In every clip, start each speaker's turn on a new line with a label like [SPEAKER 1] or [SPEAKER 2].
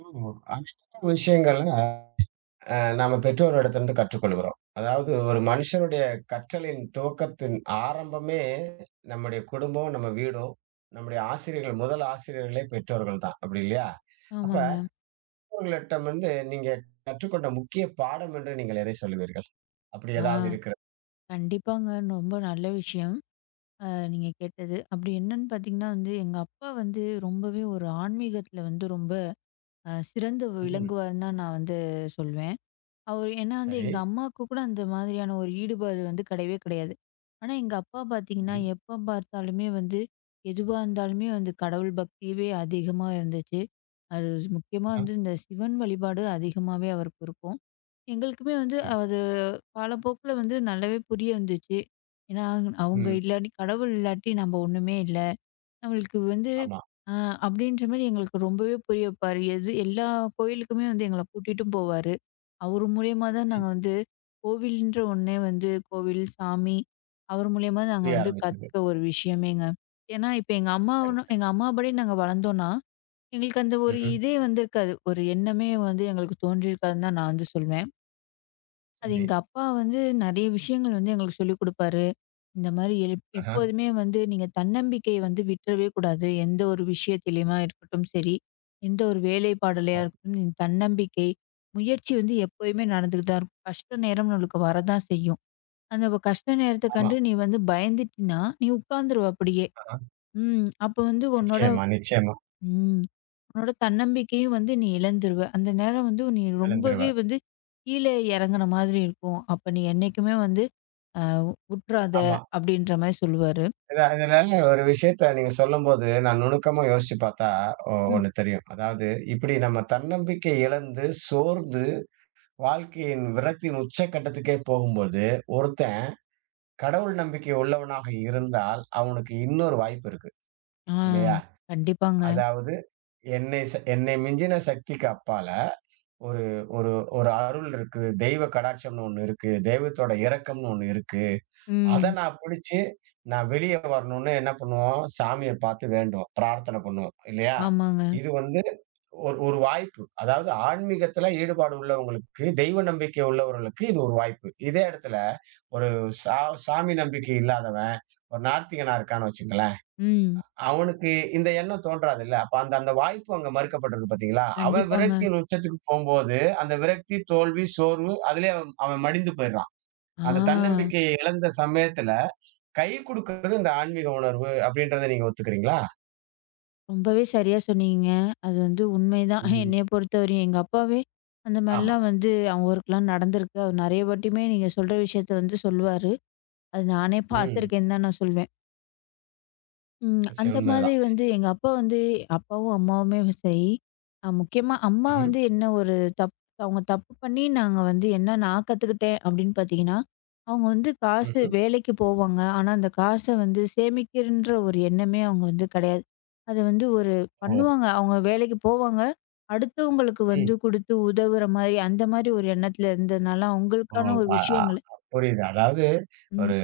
[SPEAKER 1] ஆமா. அநேக விஷயங்கள நாம பெற்றோரிடத்திலிருந்து கற்றுக்கொள்கிறோம். அதாவது ஒரு மனுஷனுடைய கற்றலின் துவக்கத்தின் ஆரம்பமே நம்முடைய குடும்பம், நம்ம வீடும், நம்முடைய ஆசிரியர்கள் முதல் ஆசிரியர்களே பெற்றோர்கள் தான். அப்படி இல்லையா? அப்ப
[SPEAKER 2] ஆமாங்க.
[SPEAKER 1] அவர்களிடம் வந்து நீங்க கற்றுக்கொண்ட முக்கிய பாடம் என்று நீங்கள் எதை சொல்லுவீர்கள்? அப்படி ஏதாவது
[SPEAKER 2] ஆ,
[SPEAKER 1] இருக்கிறது?
[SPEAKER 2] கண்டிப்பாங்க. ரொம்ப நல்ல விஷயம். அ நீங்க கேட்டது. அப்படி என்னன்னு பார்த்தீங்கன்னா வந்து, எங்க அப்பா வந்து ரொம்பவே ஒரு ஆன்மீகத்தில வந்து ரொம்ப சிறந்து
[SPEAKER 1] ம்ஹ்ம்.
[SPEAKER 2] விளங்குவாருன்னு தான் நான் வந்து சொல்வேன். அவர் ஏன்னா வந்து
[SPEAKER 1] சரி,
[SPEAKER 2] எங்க அம்மாவுக்கு கூட அந்த மாதிரியான ஒரு ஈடுபாடு வந்து கிடையவே கிடையாது. ஆனா எங்க அப்பா பார்த்தீங்கன்னா,
[SPEAKER 1] சரி.
[SPEAKER 2] எப்ப பார்த்தாலுமே வந்து எதுவா இருந்தாலுமே வந்து கடவுள் பக்தியவே அதிகமா இருந்துச்சு. அது முக்கியமா
[SPEAKER 1] ஆ,
[SPEAKER 2] வந்து இந்த சிவன் வழிபாடு அதிகமாவே அவருக்கு இருக்கும். எங்களுக்குமே வந்து
[SPEAKER 1] சரி.
[SPEAKER 2] அத காலப்போக்குல வந்து நல்லாவே புரிய வந்துச்சு. ஏன்னா, அவங்க
[SPEAKER 1] ம்.
[SPEAKER 2] இல்லாட்டி கடவுள் இல்லாட்டி நம்ம ஒண்ணுமே இல்ல. நம்மளுக்கு வந்து
[SPEAKER 1] ஆமா.
[SPEAKER 2] அ அப்படின்ற மாரி எங்களுக்கு ரொம்பவே புரிய வைப்பாரு. எது எல்லா கோயிலுக்குமே வந்து எங்கள கூட்டிட்டும் போவாரு. அவர் மூலியமா தான்
[SPEAKER 1] சரி.
[SPEAKER 2] நாங்க வந்து கோவில்ன்ற ஒண்ணே வந்து கோவில், சாமி அவர் மூலியமா நாங்க
[SPEAKER 1] புரிய
[SPEAKER 2] வந்து
[SPEAKER 1] ஆரம்பிச்சது.
[SPEAKER 2] கத்துக்க ஒரு விஷயமேங்க. ஏன்னா, இப்ப எங்க
[SPEAKER 1] சரி,
[SPEAKER 2] அம்மாவ
[SPEAKER 1] சரி.
[SPEAKER 2] எங்க அம்மா படி நாங்க வளர்ந்தோம்னா, எங்களுக்கு அந்த ஒரு
[SPEAKER 1] ம்ஹ்ம்.
[SPEAKER 2] இதே வந்திருக்காது. ஒரு எண்ணமே வந்து எங்களுக்கு தோன்றியிருக்காதுன்னு தான் நான் வந்து சொல்வேன். அது
[SPEAKER 1] சரி.
[SPEAKER 2] எங்க அப்பா வந்து நெறைய விஷயங்கள் வந்து எங்களுக்கு சொல்லிக் குடுப்பாரு. இந்த மாரி எப்
[SPEAKER 1] ஆஹா.
[SPEAKER 2] எப்போதுமே வந்து நீங்க தன்னம்பிக்கைய வந்து விட்டுறவே கூடாது. எந்த ஒரு விஷயத்திலயுமா இருக்கட்டும் சரி, எந்த ஒரு வேலைப்பாடுலயா
[SPEAKER 1] ஆமா.
[SPEAKER 2] இருக்கட்டும், நீ தன்னம்பிக்கை, முயற்சி வந்து எப்பயுமே நடந்துட்டு தான் இருக்கும். கஷ்ட நேரம் நம்மளுக்கு வரதான் செய்யும். அந்த வ கஷ்ட நேரத்துக்
[SPEAKER 1] ஆமா
[SPEAKER 2] கண்டு நீ வந்து பயந்துட்டீன்னா, நீ உட்காந்துருவ அப்படியே.
[SPEAKER 1] ஆஹா.
[SPEAKER 2] ம். அப்ப வந்து உன்னோட
[SPEAKER 1] நிச்சயமா, நிச்சயமா.
[SPEAKER 2] ம். உன்னோட தன்னம்பிக்கையும் வந்து நீ இழந்துருவ. அந்த நேரம் வந்து நீ
[SPEAKER 1] எழுந்துருவ.
[SPEAKER 2] ரொம்பவே வந்து கீழ இறங்குன மாதிரி இருக்கும். அப்ப நீ என்னைக்குமே வந்து அ "உட்றாத"
[SPEAKER 1] ஆமா.
[SPEAKER 2] அப்படின்ற மாரி சொல்லுவாரு.
[SPEAKER 1] இதுல ஒரு விஷயத்த நீங்க சொல்லும்போது, நான் நுணுக்கமா யோசிச்சு பார்த்தா,
[SPEAKER 2] ம்.
[SPEAKER 1] ஒண்ணு தெரியும். அதாவது இப்படி நம்ம தன்னம்பிக்கை இழந்து, சோர்ந்து, வாழ்க்கையின் விரக்தியின் உச்சக்கட்டத்துக்கே போகும்போது, ஒருத்தன் கடவுள் நம்பிக்கை உள்ளவனாக இருந்தால், அவனுக்கு இன்னொரு வாய்ப்பு இருக்கு.
[SPEAKER 2] ஆ,
[SPEAKER 1] இல்லையா?
[SPEAKER 2] கண்டிப்பாங்க.
[SPEAKER 1] அதாவது என்னை மிஞ்சின சக்திக்கு அப்பால ஒரு ஒரு ஒரு அருள் இருக்கு. தெய்வ கடாட்சம்னு ஒண்ணு இருக்கு. தெய்வத்தோட இரக்கம்னு ஒண்ணு இருக்கு. அத
[SPEAKER 2] ம்.
[SPEAKER 1] நான் புடிச்சு, நான் வெளிய வரணும்னு என்ன பண்ணுவோம், சாமிய பார்த்து வேண்டுவோம். பிரார்த்தனை பண்ணுவோம். இல்லையா?
[SPEAKER 2] ஆமாங்க.
[SPEAKER 1] இது வந்து ஒரு ஒரு வாய்ப்பு. அதாவது ஆன்மீகத்துல ஈடுபாடு உள்ளவங்களுக்கு, தெய்வ நம்பிக்கை உள்ளவர்களுக்கு இது ஒரு வாய்ப்பு. இதே இடத்துல ஒரு சா சாமி நம்பிக்கை இல்லாதவன், ஒரு நாத்திகனா இருக்கான்னு வச்சுக்கங்களேன்,
[SPEAKER 2] ம்.
[SPEAKER 1] அவனுக்கு இந்த எண்ணம் தோன்றாதுல்ல. அப்ப அந்த அந்த வாய்ப்பு அங்க மறுக்கப்பட்டிருக்கு பார்த்தீங்களா? அவன்
[SPEAKER 2] கண்டிப்பாங்க.
[SPEAKER 1] விரக்தியின் உச்சத்துக்கு போம்போது, அந்த விரக்தி, தோல்வி, சோர்வு அதிலயே அவன் அவன் மடிந்து போயிடுறான். அந்த
[SPEAKER 2] ஆ,
[SPEAKER 1] தன்னம்பிக்கையை இழந்த சமயத்துல கை குடுக்குறது இந்த ஆன்மீக உணர்வு அப்படின்றத நீங்க ஒத்துக்கிறீங்களா?
[SPEAKER 2] ரொம்பவே சரியா சொன்னீங்க. அது வந்து உண்மைதான். என்னைய
[SPEAKER 1] ம்.
[SPEAKER 2] பொறுத்தவரையும் எங்க அப்பாவே அந்த
[SPEAKER 1] ஆமா.
[SPEAKER 2] மாரிலாம் வந்து அவங்க ஊருக்குலாம் நடந்திருக்கு. அவர் நெறைய வாட்டியுமே நீங்க சொல்ற விஷயத்த வந்து சொல்லுவாரு. அது நானே
[SPEAKER 1] ம்.
[SPEAKER 2] பார்த்துருக்கேன்னு தான் நான் சொல்வேன். ம்.
[SPEAKER 1] நிச்சயம்
[SPEAKER 2] அந்த மாதிரி
[SPEAKER 1] உண்மைதான்.
[SPEAKER 2] வந்து எங்க அப்பா வந்து அப்பாவும், அம்மாவுமே சரி, முக்கியமா அம்மா
[SPEAKER 1] ம்ஹ்ம்.
[SPEAKER 2] வந்து என்ன ஒரு தப் அவங்க தப்பு பண்ணி நாங்க வந்து என்ன நான் கத்துக்கிட்டேன் அப்படின்னு பார்த்தீங்கன்னா, அவங்க வந்து காசு
[SPEAKER 1] ம்ஹ்ம்.
[SPEAKER 2] வேலைக்கு போவாங்க. ஆனா, அந்த காச வந்து சேமிக்கிறன்ற ஒரு எண்ணமே அவங்க வந்து கிடையாது. அது வந்து ஒரு
[SPEAKER 1] ஓ!
[SPEAKER 2] பண்ணுவாங்க. அவங்க வேலைக்கு போவாங்க. அடுத்தவங்களுக்கு வந்து
[SPEAKER 1] ம்.
[SPEAKER 2] குடுத்து உதவுற மாரி, அந்த மாரி ஒரு எண்ணத்துல இருந்ததுனால,
[SPEAKER 1] ஓ!
[SPEAKER 2] அவங்களுக்கான ஒரு
[SPEAKER 1] அ அ
[SPEAKER 2] விஷயங்கள்
[SPEAKER 1] புரியுது. அதாவது ஒரு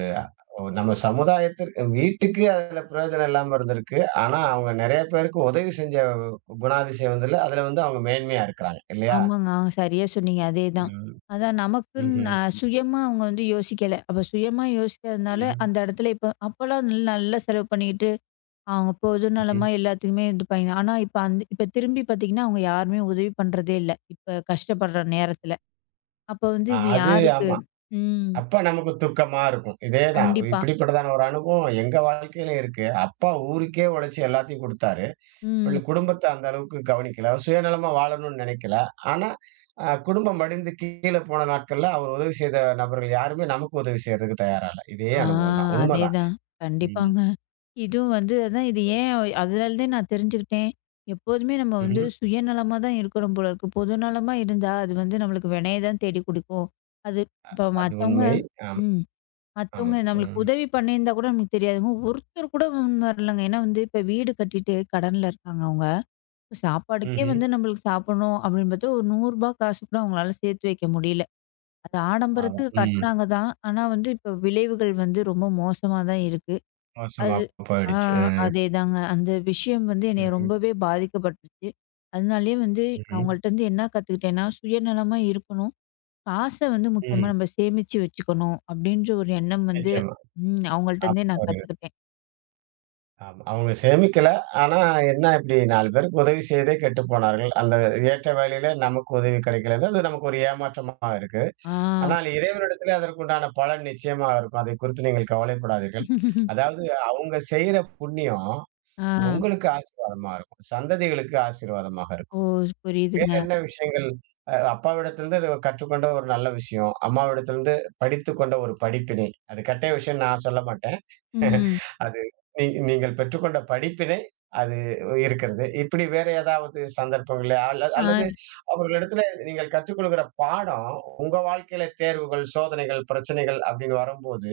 [SPEAKER 1] நம்ம சமுதாயத்திற்கு வீட்டுக்கு அதுல பிரயோஜனம் இல்லாம இருந்திருக்கு. ஆனா, அவங்க நெறைய பேருக்கு உதவி செஞ்ச குணாதிசயம் வந்ததுல, அதுல வந்து அவங்க மேன்மையா இருக்கிறாங்க. இல்லையா?
[SPEAKER 2] ஆமாங்க. ஆ, சரியா சொன்னீங்க. அதேதான்.
[SPEAKER 1] ம்.
[SPEAKER 2] அதான் நமக்குன்னு
[SPEAKER 1] ம்ஹ்ம்.
[SPEAKER 2] சுயமா அவங்க வந்து யோசிக்கல. அப்ப சுயமா யோசிக்காதனால
[SPEAKER 1] ம்ஹ்ம்.
[SPEAKER 2] அந்த இடத்துல இப்ப அப்பலாம் நல்லா செலவு பண்ணிக்கிட்டு, அவங்க பொது
[SPEAKER 1] ம்ஹ்ம்.
[SPEAKER 2] நலமா எல்லாத்துக்குமே இருந்துப்பாய்ங்க. ஆனா இப்ப அந்த இப்ப திரும்பி பார்த்தீங்கன்னா, அவங்க யாருமே உதவி பண்றதே இல்ல. இப்ப கஷ்டப்படுற நேரத்துல. அப்ப வந்து இது
[SPEAKER 1] அது
[SPEAKER 2] யாருக்கு?
[SPEAKER 1] ஆமா.
[SPEAKER 2] ம்.
[SPEAKER 1] அப்ப நமக்கு துக்கமா இருக்கும். இதேதான்.
[SPEAKER 2] கண்டிப்பா.
[SPEAKER 1] இப்படிப்பட்டதான ஒரு அனுபவம் எங்க வாழ்க்கையிலும் இருக்கு. அப்பா ஊருக்கே உழைச்சு எல்லாத்தையும் குடுத்தாரு.
[SPEAKER 2] ம்.
[SPEAKER 1] குடும்பத்த அந்த அளவுக்கு கவனிக்கல. அவர் சுயநலமா வாழணும்னு நினைக்கல. ஆனா, குடும்பம் மடிந்து கீழ போன நாட்கள்ல அவர் உதவி செய்த நபர்கள் யாருமே நமக்கு உதவி செய்யறதுக்கு தயாரா இல்ல. இதே
[SPEAKER 2] ஆ,
[SPEAKER 1] அனுபவம் தான். உண்மதான்.
[SPEAKER 2] அதேதான்.
[SPEAKER 1] ம்.
[SPEAKER 2] கண்டிப்பாங்க. இதுவும் வந்து அதான் இது ஏன் அதனாலதே நான் தெரிஞ்சுக்கிட்டேன். எப்போதுமே நம்ம வந்து
[SPEAKER 1] ம்ஹ்ம்.
[SPEAKER 2] சுயநலமா தான் இருக்கிறோம் போல இருக்கு. பொதுநலமா இருந்தா, அது வந்து நம்மளுக்கு வினைய தான் தேடி குடுக்கும். அது இப்ப
[SPEAKER 1] அது
[SPEAKER 2] மத்தவங்க
[SPEAKER 1] உண்மை. ஆமா,
[SPEAKER 2] ம்.
[SPEAKER 1] ஆமா.
[SPEAKER 2] மத்தவங்க நம்மளுக்கு
[SPEAKER 1] ம்.
[SPEAKER 2] உதவி பண்ணியிருந்தா கூட நமக்கு தெரியாதுங்க. ஒருத்தர் கூட முன் வரலங்க. ஏன்னா வந்து இப்ப வீடு கட்டிட்டு கடன்ல இருக்காங்க அவங்க. சாப்பாடுக்கே
[SPEAKER 1] ம்ஹ்ம்.
[SPEAKER 2] வந்து நம்மளுக்கு சாப்பிடணும் அப்படின்னு பார்த்தா, ஒரு ரூ. 100 காசு கூட அவங்களால சேர்த்து வைக்க முடியல. அது
[SPEAKER 1] ஆமா.
[SPEAKER 2] ஆடம்பரத்துக்கு
[SPEAKER 1] ம்.
[SPEAKER 2] கட்டுனாங்க தான். ஆனா வந்து இப்ப விளைவுகள் வந்து ரொம்ப மோசமா தான் இருக்கு.
[SPEAKER 1] மோசமா
[SPEAKER 2] அது ஆ,
[SPEAKER 1] போயிடுச்சு. ம்.
[SPEAKER 2] அதேதாங்க. அந்த விஷயம் வந்து என்னைய
[SPEAKER 1] ம்ஹ்ம்.
[SPEAKER 2] ரொம்பவே பாதிக்கப்பட்டுச்சு. அதனாலேயே வந்து
[SPEAKER 1] ம்ஹ்ம்.
[SPEAKER 2] அவங்கள்ட்டருந்து என்ன கத்துக்கிட்டேன்னா, சுயநலமா இருக்கணும். காச வந்து முக்கியமா
[SPEAKER 1] ம்.
[SPEAKER 2] நம்ம சேமிச்சு வச்சுக்கணும் அப்படின்ற ஒரு எண்ணம் வந்து
[SPEAKER 1] நிச்சயமா.
[SPEAKER 2] ம்,
[SPEAKER 1] அப்ப
[SPEAKER 2] அவங்கள்ட்டருந்தே நான்
[SPEAKER 1] ஒரு
[SPEAKER 2] கத்துக்கிட்டேன்.
[SPEAKER 1] ஆமா. அவங்க சேமிக்கல. ஆனா என்ன இப்படி 4 பேருக்கு உதவி செய்தே கெட்டுப் போனார்கள். அந்த ஏற்ற வேளையில நமக்கு உதவி கிடைக்கலன்னா, அது நமக்கு ஒரு ஏமாற்றமா இருக்கு.
[SPEAKER 2] ஆ.
[SPEAKER 1] ஆனால் இறைவனிடத்திலே அதற்குண்டான பலன் நிச்சயமா இருக்கும். அதைக் குறித்து நீங்கள் கவலைப்படாதீர்கள். அதாவது அவங்க செய்யற புண்ணியம்
[SPEAKER 2] ஆ.
[SPEAKER 1] உங்களுக்கு ஆசீர்வாதமா இருக்கும். சந்ததிகளுக்கு ஆசீர்வாதமாக இருக்கும்.
[SPEAKER 2] ஓ!
[SPEAKER 1] வேற
[SPEAKER 2] புரியுதுங்க.
[SPEAKER 1] என்ன விஷயங்கள் அப்பாவிடத்திலிருந்து கற்றுக்கொண்ட ஒரு நல்ல விஷயம், அம்மாவிடத்திலிருந்து படித்துக்கொண்ட ஒரு படிப்பினை. அது கெட்ட விஷயம்ன்னு நான் சொல்ல மாட்டேன்.
[SPEAKER 2] ம்.
[SPEAKER 1] அது நீ நீங்கள் பெற்றுக்கொண்ட படிப்பினை அது இருக்கிறது. இப்படி வேற ஏதாவது சந்தர்ப்பங்கள்ல
[SPEAKER 2] ஆ,
[SPEAKER 1] அல்லது அவர்களிடத்துல நீங்கள் கற்றுக்கொள்கிற பாடம், உங்க வாழ்க்கையில தேர்வுகள், சோதனைகள், பிரச்சனைகள் அப்படின்னு வரும்போது,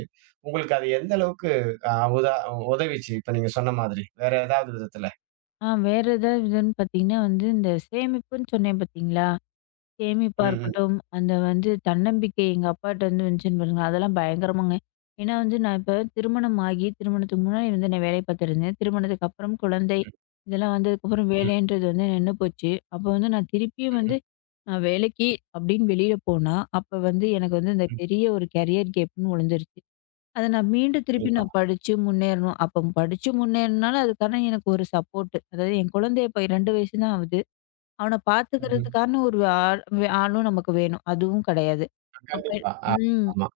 [SPEAKER 1] உங்களுக்கு அது எந்த அளவுக்கு அ உதா உதவிச்சு? இப்ப நீங்க சொன்ன மாதிரி. வேற ஏதாவது விதத்துல?
[SPEAKER 2] வேற ஏதாவது இதுன்னு பார்த்தீங்கன்னா வந்து இந்த சேமிப்புன்னு சொன்னேன் பார்த்தீங்களா? சேமிப்பா
[SPEAKER 1] ம், ம்,
[SPEAKER 2] இருக்கட்டும், அந்த வந்து தன்னம்பிக்கை எங்க அப்பாட்ட வந்து வந்துச்சுன்னு பாருங்க, அதெல்லாம் பயங்கரமாங்க. ஏன்னா வந்து நான் இப்ப திருமணம் ஆகி, திருமணத்துக்கு முன்னாடி வந்து நான் வேலை பார்த்துருந்தேன். திருமணத்துக்கு அப்புறம் குழந்தை,
[SPEAKER 1] ம்,
[SPEAKER 2] இதெல்லாம் வந்ததுக்கப்புறம்
[SPEAKER 1] ம்,
[SPEAKER 2] வேலைன்றது வந்து நின்னு போச்சு. அப்போ வந்து நான் திருப்பியும்
[SPEAKER 1] ம்,
[SPEAKER 2] வந்து நான் வேலைக்கு அப்படின்னு வெளியில போனா, அப்ப வந்து எனக்கு வந்து இந்த
[SPEAKER 1] ம்.
[SPEAKER 2] பெரிய ஒரு கேரியர் கேப்ன்னு விழுந்துருச்சு. அத நான் மீண்டும் திருப்பி
[SPEAKER 1] கண்டிப்பா.
[SPEAKER 2] நான் படிச்சு முன்னேறணும். அப்ப படிச்சு முன்னேறினாலும் அதுக்கான எனக்கு ஒரு சப்போர்ட். அதாவது என் குழந்தை இப்ப 2 வயசு தான் ஆகுது. அவன ம்,
[SPEAKER 1] ம்.
[SPEAKER 2] பார்த்துக்கிறதுக்கான ஒரு ஆளும் நமக்கு வேணும். அதுவும் கிடையாது. அப்ப
[SPEAKER 1] கண்டிப்பா. ஆ,
[SPEAKER 2] ம்.
[SPEAKER 1] ஆமா.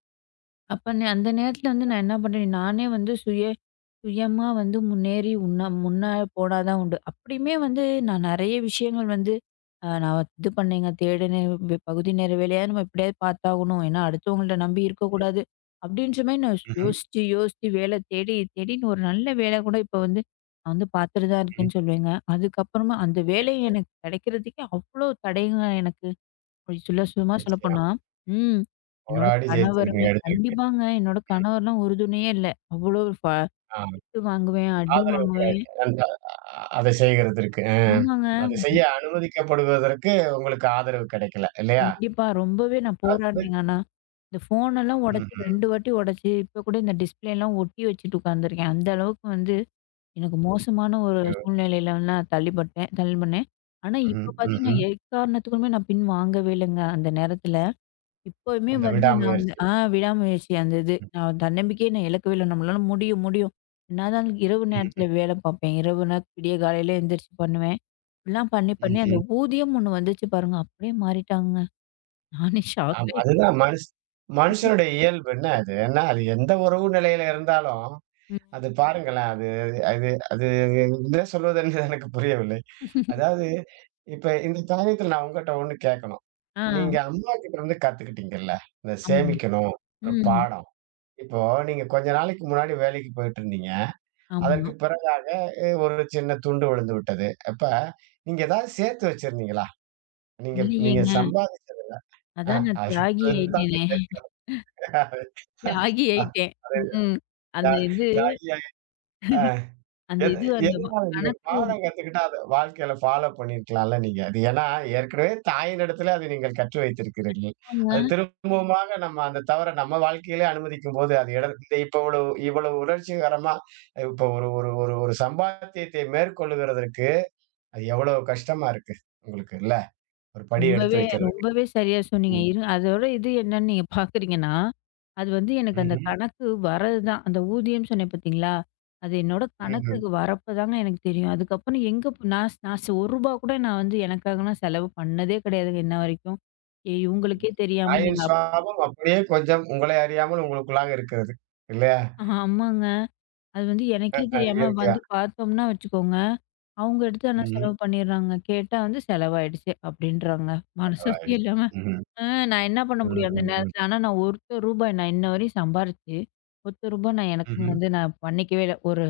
[SPEAKER 2] அப்ப அந்த நேரத்துல வந்து நான் என்ன பண்றேன், நானே வந்து சுயமா வந்து முன்னேறி உன்ன முன்ன போனா தான் உண்டு. அப்படியுமே வந்து நான் நெறைய விஷயங்கள் வந்து நான் இது பண்ணேங்க. தேடுனேன் பகுதி நேர வேலையா நம்ம எப்படியாவது பார்த்தாகணும். ஏன்னா அடுத்தவங்கள்ட்ட நம்பி இருக்கக்கூடாது. அப்படின்ற மாரி நான்
[SPEAKER 1] ம்ஹ்ம்.
[SPEAKER 2] யோசிச்சு, யோசிச்சு வேலை தேடி தேடின்னு ஒரு நல்ல வேலை கூட இப்ப வந்து நான் வந்து பார்த்துட்டு தான்
[SPEAKER 1] ம்.
[SPEAKER 2] இருக்கேன்னு சொல்லுவேங்க. அதுக்கப்புறமா அந்த வேலை
[SPEAKER 1] சரி.
[SPEAKER 2] எனக்கு கிடைக்கிறதுக்கே அவ்வளோ தடைங்க எனக்கு. அப்படி சொல்ல சும்மா
[SPEAKER 1] நிச்சயம்.
[SPEAKER 2] சொல்லப்போனா, ம். என்னோட
[SPEAKER 1] போராடி ஜெயிச்சிருக்கீங்க,
[SPEAKER 2] கணவருமே
[SPEAKER 1] எடுத்திருக்கீங்க.
[SPEAKER 2] கண்டிப்பாங்க. என்னோட கணவர்லாம் ஒரு துணையே இல்ல. அவ்வளோ
[SPEAKER 1] ஆ.
[SPEAKER 2] திட்டு வாங்குவேன், அடி
[SPEAKER 1] ஆதரவு
[SPEAKER 2] வாங்குவேன்.
[SPEAKER 1] கிடையாது. அந்த அதை செய்கிறதற்கு.
[SPEAKER 2] ஆமாங்க.
[SPEAKER 1] அதை செய்ய அனுமதிக்கப்படுவதற்கு உங்களுக்கு ஆதரவு கிடைக்கல இல்லையா?
[SPEAKER 2] கண்டிப்பா. ரொம்பவே நான்
[SPEAKER 1] அது
[SPEAKER 2] போராடினேங்க ஆனா. இந்த ஃபோனெல்லாம் உடைச்சு
[SPEAKER 1] ம்ஹ்ம்.
[SPEAKER 2] 2 வாட்டி உடைச்சு, இப்ப கூட இந்த டிஸ்ப்ளேலாம் ஒட்டி வச்சுட்டு உட்காந்துருக்கேன். அந்த அளவுக்கு வந்து எனக்கு
[SPEAKER 1] ம்.
[SPEAKER 2] மோசமான ஒரு சூழ்நிலையில வந்து நான் தள்ளிப்பட்டேன் தள்ளி பண்ணேன். ஆனா
[SPEAKER 1] ம்ஹ்ம்,
[SPEAKER 2] இப்ப பார்த்தீங்கன்னா,
[SPEAKER 1] ம்ஹ்ம்.
[SPEAKER 2] எக்காரணத்துக்குமே நான் பின் வாங்கவே இல்லங்க அந்த நேரத்துல. இப்பவுமே
[SPEAKER 1] அந்த
[SPEAKER 2] வந்து நான் வந்து
[SPEAKER 1] விடாமுயற்சி.
[SPEAKER 2] ஆ, விடாமுயற்சி அந்த இது.
[SPEAKER 1] ம்.
[SPEAKER 2] நான் தன்னம்பிக்கையே நான் இழக்கவே இல்ல. நம்மளால முடியும், முடியும். என்னாதான் இரவு
[SPEAKER 1] ம்ஹ்ம்,
[SPEAKER 2] நேரத்தில வேலை பார்ப்பேன். இரவுனா விடிய காலையில எந்திரிச்சு பண்ணுவேன். இப்படிலாம் பண்ணி, பண்ணி அந்த
[SPEAKER 1] ம்ஹ்ம்.
[SPEAKER 2] ஊதியம் ஒண்ணு வந்துச்சு பாருங்க. அப்படியே மாறிட்டாங்கங்க. நானே ஷாக்
[SPEAKER 1] ஆமா.
[SPEAKER 2] ஆயிட்டேன்.
[SPEAKER 1] அதுதான் மனுஷனுடைய இயல்பு என்ன அது? ஏன்னா அது எந்த உறவு நிலையில இருந்தாலும்,
[SPEAKER 2] ம்.
[SPEAKER 1] அது பாருங்களேன் அது அது அது என்ன சொல்வது என்று எனக்கு புரியவில்லை. அதாவது இப்ப இந்த காரியத்தில நான் உங்கட்ட ஒண்ணு கேட்கணும்.
[SPEAKER 2] ஆ.
[SPEAKER 1] நீங்க அம்மாகிட்ட இருந்து கத்துக்கிட்டீங்கல்ல, இந்த
[SPEAKER 2] ஆமா.
[SPEAKER 1] சேமிக்கணும் ஒரு
[SPEAKER 2] ம்.
[SPEAKER 1] பாடம். இப்போ நீங்க கொஞ்ச நாளைக்கு முன்னாடி வேலைக்கு போயிட்டுருந்தீங்க. அதற்கு
[SPEAKER 2] ஆமா.
[SPEAKER 1] பிறகாக ஒரு சின்ன துண்டு விழுந்து விட்டது. அப்ப நீங்க ஏதாவது சேர்த்து வச்சிருந்தீங்களா? நீங்க நீங்க
[SPEAKER 2] இல்லையேங்க.
[SPEAKER 1] சம்பாதிச்சதுல அ
[SPEAKER 2] அதான் நான்
[SPEAKER 1] அது
[SPEAKER 2] தியாகி
[SPEAKER 1] அதுதான்
[SPEAKER 2] ஆயிட்டேனே.
[SPEAKER 1] கேட்கிறேன். அது
[SPEAKER 2] தியாகி ஆயிட்டேன்.
[SPEAKER 1] அது
[SPEAKER 2] ம். அந்த
[SPEAKER 1] அது-
[SPEAKER 2] இது
[SPEAKER 1] நான் ஐயா,
[SPEAKER 2] அந்த
[SPEAKER 1] எது
[SPEAKER 2] இது அந்த வ-
[SPEAKER 1] எதனால நீங்க
[SPEAKER 2] கணக்கு
[SPEAKER 1] பாடம் கத்துக்கிட்டா, அத வாழ்க்கையில ஃபாலோ பண்ணியிருக்கலாம்ல நீங்க. அது ஏன்னா, ஏற்கனவே தாயினிடத்திலே அதை நீங்கள் கற்று வைத்திருக்கிறீர்கள். அது திரும்பவுமாக நம்ம அந்த தவற நம்ம வாழ்க்கையிலே அனுமதிக்கும்போது, அது இட இந்த இப்ப இவ்வளவு இவ்வளவு உணர்ச்சிகரமா இப்ப ஒரு ஒரு ஒரு ஒரு சம்பாத்தியத்தை மேற்கொள்ளுகிறதற்கு, அது எவ்வளவு கஷ்டமா இருக்கு உங்களுக்கு இல்ல? ஒரு படி எடுத்து
[SPEAKER 2] ரொம்பவே
[SPEAKER 1] வைக்கிறதுக்கு.
[SPEAKER 2] ரொம்பவே சரியா சொன்னீங்க.
[SPEAKER 1] ம்.
[SPEAKER 2] இரு அதோட இது என்னன்னு நீங்க பார்க்குறீங்கன்னா, அது வந்து எனக்கு அந்த
[SPEAKER 1] ம்ஹ்ம்.
[SPEAKER 2] கணக்கு வரதுதான். அந்த ஊதியம் சொன்னேன் பார்த்தீங்களா? அது என்னோட
[SPEAKER 1] ம்ஹ்ம்.
[SPEAKER 2] கணக்குக்கு வரப்ப தாங்க எனக்கு தெரியும். அதுக்கப்புறம் எங்க போ நான் நான் ரூ. 1 கூட நான் வந்து எனக்காக நான் செலவு பண்ணதே கிடையாதுங்க இன்ன வரைக்கும். எ இவங்களுக்கே தெரியாம
[SPEAKER 1] தாயின்
[SPEAKER 2] நீங்க
[SPEAKER 1] சுவாபம் அப்படியே கொஞ்சம் உங்களை அறியாமல் உங்களுக்குள்ளாக இருக்கிறது. இல்லையா?
[SPEAKER 2] ஆஹ், ஆமாங்க. அது வந்து எனக்கே
[SPEAKER 1] அது
[SPEAKER 2] தெரியாம
[SPEAKER 1] இயற்கையா.
[SPEAKER 2] வந்து பார்த்தோம்னா வச்சுக்கோங்க, அவங்க எடுத்து ஆனா
[SPEAKER 1] ம்ஹ்ம்.
[SPEAKER 2] செலவு பண்ணிடுறாங்க. கேட்டா வந்து செலவாயிடுச்சு அப்படின்றாங்க. மனசாட்சியே இல்லாம.
[SPEAKER 1] ம்ஹ்ம்.
[SPEAKER 2] ஆ, நான் என்ன பண்ண முடியும் அந்த
[SPEAKER 1] ம்.
[SPEAKER 2] நேரத்துல? ஆனா நான் ரூ. 1 நான் இன்ன வரையும் சம்பாரிச்சு, ரூ. 1 நான் எனக்குன்னு
[SPEAKER 1] ம்ஹ்ம்.
[SPEAKER 2] வந்து நான் பண்ணிக்கவே இல்ல. ஒரு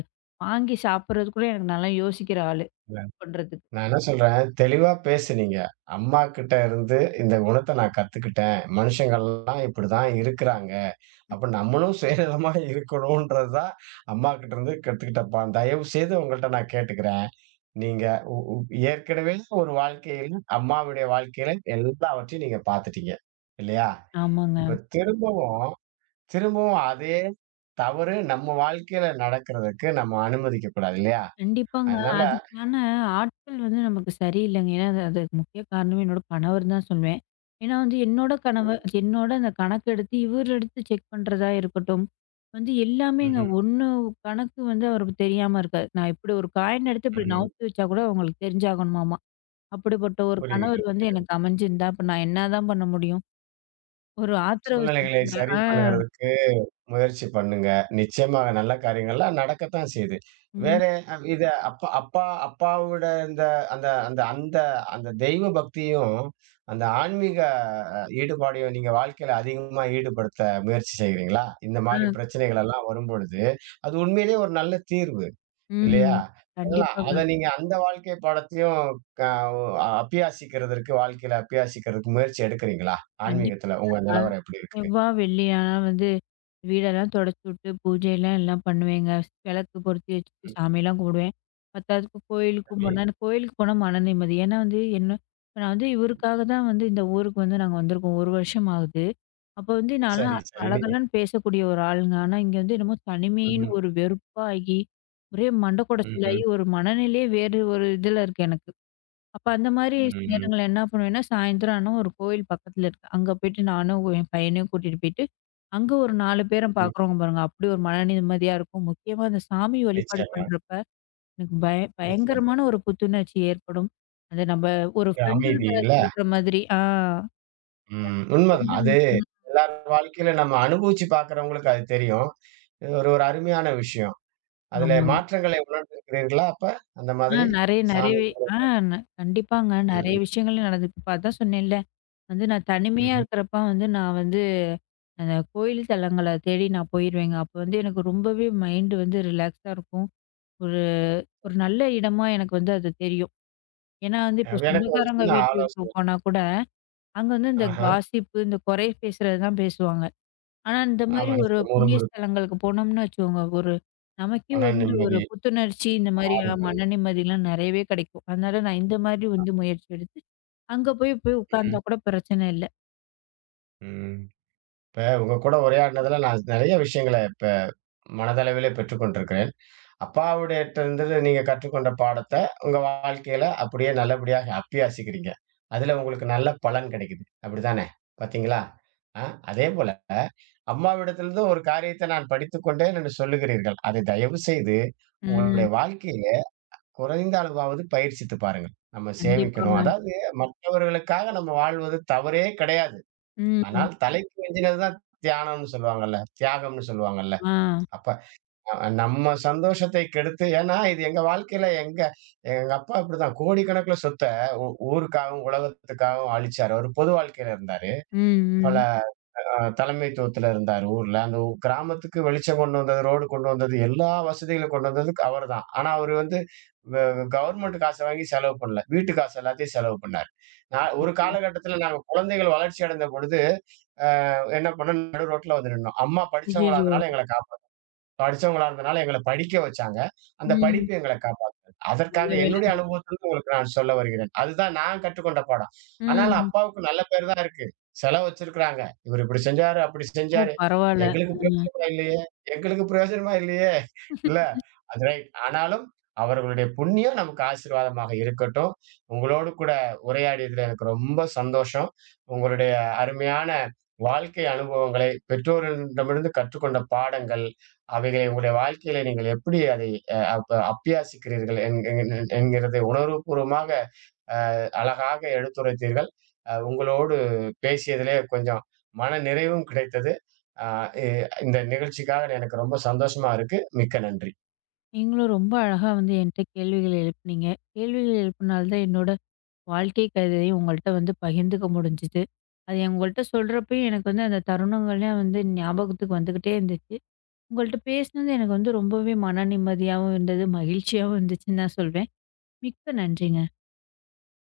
[SPEAKER 2] வாங்கி சாப்பிடுறது கூட எனக்கு நல்லா யோசிக்கிற ஆளு
[SPEAKER 1] இல்ல.
[SPEAKER 2] பண்றதுக்கு.
[SPEAKER 1] நான் என்ன சொல்றேன், தெளிவா பேசுனீங்க. அம்மாகிட்ட இருந்து இந்த குணத்த நான் கத்துக்கிட்டேன். மனுஷங்கள்லாம் இப்படிதான் இருக்கிறாங்க. அப்ப நம்மளும் சுயநலமா இருக்கணும்ன்றது தான் அம்மாகிட்ட இருந்து கத்துக்கிட்டப்பா. தயவு செய்து உங்கள்ட்ட நான் கேட்டுக்கிறேன். நீங்க ஏற்கனவே ஒரு வாழ்க்கையில அம்மாவுடைய வாழ்க்கையில எல்லாவற்றையும் நீங்க பார்த்துட்டீங்க. இல்லையா? இப்ப
[SPEAKER 2] ஆமாங்க.
[SPEAKER 1] திரும்பவும் திரும்பவும் அதே தவறு நம்ம வாழ்க்கையில நடக்கிறதுக்கு நம்ம அனுமதிக்கக்கூடாது இல்லையா?
[SPEAKER 2] கண்டிப்பாங்க.
[SPEAKER 1] அதனால
[SPEAKER 2] அதுக்கான ஆட்கள் வந்து நமக்கு சரியில்லங்க. ஏன்னா அது அதுக்கு முக்கிய காரணமே என்னோட கணவர் தான் சொல்வேன். ஏன்னா வந்து என்னோட கணவர் என்னோட அந்த கணக்கு எடுத்து இவர் எடுத்து செக் பண்றதா இருக்கட்டும், வந்து எல்லாமேங்க
[SPEAKER 1] ம்ஹ்ம்.
[SPEAKER 2] 1 கணக்கு வந்து அவருக்கு தெரியாம இருக்காது. நான் இப்படி ஒரு காயின் எடுத்து இப்படி
[SPEAKER 1] ம்ஹ்ம்.
[SPEAKER 2] நவுத்தி வச்சா கூட அவங்களுக்கு தெரிஞ்சாகணுமாமா. அப்படிப்பட்ட ஒரு
[SPEAKER 1] புரியுது.
[SPEAKER 2] கணவர் வந்து எனக்கு அமைஞ்சிருந்தா, அப்ப நான் என்னதான் பண்ண முடியும்? ஒரு ஆத்திர
[SPEAKER 1] சூழ்நிலைகளை
[SPEAKER 2] அவசரத்துல
[SPEAKER 1] சரி
[SPEAKER 2] ஆ,
[SPEAKER 1] பண்ணுகிறதுக்கு முயற்சி பண்ணுங்க. நிச்சயமாக நல்ல காரியங்கள்லாம் நடக்கத்தான் செய்யுது. வேற
[SPEAKER 2] ம்,
[SPEAKER 1] அ இது அப்பா அப்பா அப்பாவோட இந்த அந்த அந்த தெய்வ பக்தியும், அந்த ஆன்மீக ஈடுபாடையும் நீங்க வாழ்க்கையில அதிகமா ஈடுபடுத்த முயற்சி செய்கிறீங்களா? இந்த
[SPEAKER 2] ஆ,
[SPEAKER 1] மாரி பிரச்சனைகள் எல்லாம் வரும்பொழுது, அது உண்மையிலேயே ஒரு நல்ல தீர்வு.
[SPEAKER 2] ம்.
[SPEAKER 1] இல்லையா? அதெல்லாம் அத
[SPEAKER 2] கண்டிப்பாங்க.
[SPEAKER 1] நீங்க அந்த வாழ்க்கை பாடத்தையும் க அபியாசிக்கிறதற்கு வாழ்க்கையில அபியாசிக்கிறதுக்கு முயற்சி எடுக்கிறீங்களா? ஆன்மீகத்துல
[SPEAKER 2] கண்டிப்பா.
[SPEAKER 1] உங்க
[SPEAKER 2] நான்
[SPEAKER 1] நிலவரம் எப்படி இருக்கு?
[SPEAKER 2] செவ்வா, வெள்ளி ஆனா வந்து வீடெல்லாம் தொடச்சு விட்டு, பூஜைலாம் எல்லாம் பண்ணுவேங்க. விளக்கு பொருத்தி வச்சுட்டு
[SPEAKER 1] ம்.
[SPEAKER 2] சாமிலாம் கும்பிடுவேன். பத்தாததுக்கு கோயிலுக்கும்
[SPEAKER 1] சரி,
[SPEAKER 2] போனா எனக்கு கோயிலுக்கு போனா மன நிம்மதி. ஏன்னா வந்து என்ன இப்ப நான் வந்து இவருக்காக தான் வந்து இந்த ஊருக்கு வந்து நாங்க வந்திருக்கோம். 1 வருஷம் ஆகுது. அப்ப வந்து நான்லாம்
[SPEAKER 1] சரி, சரி. நீ
[SPEAKER 2] கலகலன்னு பேசக்கூடிய ஒரு ஆளுங்க. ஆனா, இங்க வந்து என்னமோ தனிமைன்னு
[SPEAKER 1] ம்ஹ்ம்,
[SPEAKER 2] ஒரு வெறுப்பாகி, ஒரே மண்ட
[SPEAKER 1] ம்ஹ்ம்,
[SPEAKER 2] கொடச்சலாகி ஒரு மனநிலையே வேறு ஒரு இதுல இருக்கு எனக்கு. அப்ப அந்த மாரி ம்.
[SPEAKER 1] ம்.
[SPEAKER 2] நேரங்கள்ல என்ன பண்ணுவேன்னா, சாயந்தரம் ஆனா ஒரு கோயில் பக்கத்துல இருக்கு. அங்க போயிட்டு நானும் என் பையனையும் கூட்டிட்டு போயிட்டு, அங்க ஒரு 4 பேர
[SPEAKER 1] ம்.
[SPEAKER 2] பார்க்குறோங்க பாருங்க. அப்படி ஒரு மன நிம்மதியா இருக்கும். முக்கியமா அந்த சாமி வழிபாடு
[SPEAKER 1] நிச்சயமா,
[SPEAKER 2] பண்றப்ப, எனக்கு
[SPEAKER 1] நிச்சயமா.
[SPEAKER 2] பயங்கரமான ஒரு புத்துணர்ச்சி ஏற்படும். அது நம்ப ஒரு
[SPEAKER 1] ஒரு
[SPEAKER 2] ஃப்ரெண்டு
[SPEAKER 1] அமைதி
[SPEAKER 2] கிட்ட
[SPEAKER 1] இல்ல?
[SPEAKER 2] சொல்ற மாதிரி. ஆ,
[SPEAKER 1] ம். உண்மதான்.
[SPEAKER 2] ஃப்ரெண்டு
[SPEAKER 1] அது எல்லார் வாழ்க்கையில நம்ம அனுபவிச்சு பார்க்கிறவங்களுக்கு அது தெரியும். இது ஒரு ஒரு அருமையான விஷயம். அதுல
[SPEAKER 2] ஆமாங்க.
[SPEAKER 1] மாற்றங்களை உணர்ந்திருக்கிறீர்களா அப்ப? அந்த
[SPEAKER 2] ஆ,
[SPEAKER 1] மாதிரி
[SPEAKER 2] நெறைய
[SPEAKER 1] சாமி
[SPEAKER 2] நெறையவே ஆ ந கண்டிப்பாங்க.
[SPEAKER 1] ம்,
[SPEAKER 2] நெறைய
[SPEAKER 1] ம்,
[SPEAKER 2] விஷயங்கள் நடந்தது. இப்ப அதான் சொன்னேன்ல, வந்து நான் தனிமையா
[SPEAKER 1] ம்ஹ்ம்.
[SPEAKER 2] இருக்கிறப்ப வந்து நான் வந்து அந்த கோயில் தலங்கள தேடி நான் போயிருவேங்க. அப்போ வந்து எனக்கு ரொம்பவே மைண்டு வந்து ரிலாக்ஸா இருக்கும். ஒரு ஒரு நல்ல இடமா எனக்கு வந்து அது தெரியும். ஏன்னா வந்து இப்போ
[SPEAKER 1] எனக்கு ஒரு
[SPEAKER 2] சொந்தக்காரங்க
[SPEAKER 1] சின்ன
[SPEAKER 2] வீட்டுக்கு
[SPEAKER 1] ஆலோசனை.
[SPEAKER 2] போனா கூட, அங்க வந்து இந்த
[SPEAKER 1] ஆஹ.
[SPEAKER 2] காசிப்பு, இந்த குறை பேசுறது தான் பேசுவாங்க. ஆனா, இந்த மாரி
[SPEAKER 1] ஆமா.
[SPEAKER 2] ஒரு
[SPEAKER 1] நிச்சயம்.
[SPEAKER 2] புண்ணிய
[SPEAKER 1] முறுமுறுப்பு,
[SPEAKER 2] ஸ்தலங்களுக்கு போனோம்னு வச்சுக்கோங்க, ஒரு நமக்கே
[SPEAKER 1] மன
[SPEAKER 2] வந்து ஒரு
[SPEAKER 1] நிம்மதி,
[SPEAKER 2] புத்துணர்ச்சி இந்த மாரி
[SPEAKER 1] ஆறுதல்.
[SPEAKER 2] மன நிம்மதிலாம் நெறையவே கிடைக்கும். அதனால நான் இந்த மாரி வந்து முயற்சி எடுத்து, அங்க போய் போய்
[SPEAKER 1] ம்.
[SPEAKER 2] உட்கார்ந்தா கூட பிரச்சனை இல்ல.
[SPEAKER 1] ம். இப்ப உங்க கூட உரையாடினதுல நான் நெறைய விஷயங்கள இப்ப மனதளவிலே பெற்றுக் கொண்டிருக்கிறேன். அப்பாவிடத்திலிருந்து நீங்க கற்றுக்கொண்ட பாடத்த உங்க வாழ்க்கையில அப்படியே நல்லபடியாக அப்பியாசிக்கிறீங்க. அதுல உங்களுக்கு நல்ல பலன் கிடைக்குது. அப்படித்தானே? பார்த்தீங்களா? ஆ அதேபோல அம்மாவிடத்திலிருந்து ஒரு காரியத்த நான் படித்துக் கொண்டேன் என்று சொல்லுகிறீர்கள். அதை தயவுசெய்து உங்களுடைய
[SPEAKER 2] ம்.
[SPEAKER 1] வாழ்க்கையில குறைந்த அளவாவது பயிற்சித்து பாருங்கள். நம்ம சேமிக்கணும்.
[SPEAKER 2] கண்டிப்பாங்க.
[SPEAKER 1] அதாவது மற்றவர்களுக்காக நம்ம வாழ்வது தவறே கிடையாது.
[SPEAKER 2] ம்.
[SPEAKER 1] ஆனால் தலைக்கு மிஞ்சினது தான் தியானம்னு சொல்லுவாங்கல்ல. தியாகம்னு சொல்லுவாங்கல்ல.
[SPEAKER 2] ஆ.
[SPEAKER 1] அப்ப நம்ம சந்தோஷத்தை கெடுத்து ஏன்னா இது எங்க வாழ்க்கையில எங்க எங்க அப்பா இப்படிதான் கோடிக்கணக்குல சொத்த ஊருக்காகவும், உலகத்துக்காகவும் அழிச்சாரு. அவரு பொது வாழ்க்கையில இருந்தாரு.
[SPEAKER 2] ம்,
[SPEAKER 1] பல
[SPEAKER 2] ம்.
[SPEAKER 1] தலைமைத்துவத்துல இருந்தார் ஊர்ல. அந்த கிராமத்துக்கு வெளிச்சம் கொண்டு வந்தது, ரோடு கொண்டு வந்தது, எல்லா வசதிகளும் கொண்டு வந்தது அவர்தான். ஆனா அவரு வந்து வ கவர்மெண்ட் காச வாங்கி செலவு பண்ணல. வீட்டு காசு எல்லாத்தையும் செலவு பண்ணாரு. நான் ஒரு
[SPEAKER 2] அச்சச்சோ!
[SPEAKER 1] காலகட்டத்துல நாங்க குழந்தைகள் வளர்ச்சி அடைந்த பொழுது, அ என்ன பண்ணோம் நடு ரோட்ல வந்து நின்னோம். அம்மா படிச்சவங்களா
[SPEAKER 2] ஐயய்யோ!
[SPEAKER 1] இருந்தனால எங்கள படிச்சவங்களா இருந்தனால எங்கள படிக்க வச்சாங்க. அந்த
[SPEAKER 2] ம்.
[SPEAKER 1] படிப்பு எங்கள காப்பாத்துனது. அதற்காக
[SPEAKER 2] நல்ல
[SPEAKER 1] என்னுடைய
[SPEAKER 2] வேளைங்க.
[SPEAKER 1] அனுபவத்திலிருந்து உங்களுக்கு நான் சொல்ல வருகிறேன். அதுதான் நான் கற்றுக்கொண்ட பாடம். ஆனாலும்
[SPEAKER 2] ம்.
[SPEAKER 1] அப்பாவுக்கு நல்ல பேரு தான் இருக்கு. செலவு வச்சிருக்கிறாங்க. இவரு இப்படி செஞ்சாரு, அப்படி
[SPEAKER 2] ஓ!
[SPEAKER 1] செஞ்சாரு.
[SPEAKER 2] பரவால்ல.
[SPEAKER 1] எங்களுக்கு
[SPEAKER 2] ஆ.
[SPEAKER 1] பிரயோஜனமா இல்லையே! எங்களுக்கு பிரயோஜனமா இல்லையே! இல்ல. அது ரைட். ஆனாலும் அவர்களுடைய புண்ணியம் நமக்கு ஆசீர்வாதமாக இருக்கட்டும். உங்களோடு கூட உரையாடியதுல எனக்கு ரொம்ப சந்தோஷம். உங்களுடைய அருமையான வாழ்க்கை அனுபவங்களை, பெற்றோரிடமிருந்து கற்றுக்கொண்ட பாடங்கள் அவைகளை உங்களுடைய வாழ்க்கையில நீங்கள் எப்படி அதை அ அப்ப அப்பியாசிக்கிறீர்கள் என் என் என்கிறது உணர்வுபூர்வமாக அழகாக எடுத்துரைத்தீர்கள். உங்களோடு பேசியதிலே கொஞ்சம் மன நிறைவும் கிடைத்தது. அ இ இந்த நிகழ்ச்சிக்காக எனக்கு ரொம்ப சந்தோஷமா இருக்கு. மிக்க நன்றி.
[SPEAKER 2] நீங்களும் ரொம்ப அழகா வந்து என்ட்ட கேள்விகள் எழுப்புனீங்க. கேள்விகள் எழுப்புனால தான் என்னோட வாழ்க்கை கதையும் உங்கள்ட்ட வந்து பகிர்ந்துக்க முடிஞ்சுது. அது உங்கள்ட்ட சொல்றப்பயும் எனக்கு வந்து அந்த தருணங்கள்லாம் வந்து ஞாபகத்துக்கு வந்துகிட்டே இருந்துச்சு. உங்கள்ட்ட பேசினது எனக்கு வந்து ரொம்பவே மன நிம்மதியாவும் இருந்தது, மகிழ்ச்சியாவும் இருந்துச்சுன்னு தான் சொல்வேன். மிக்க நன்றிங்க.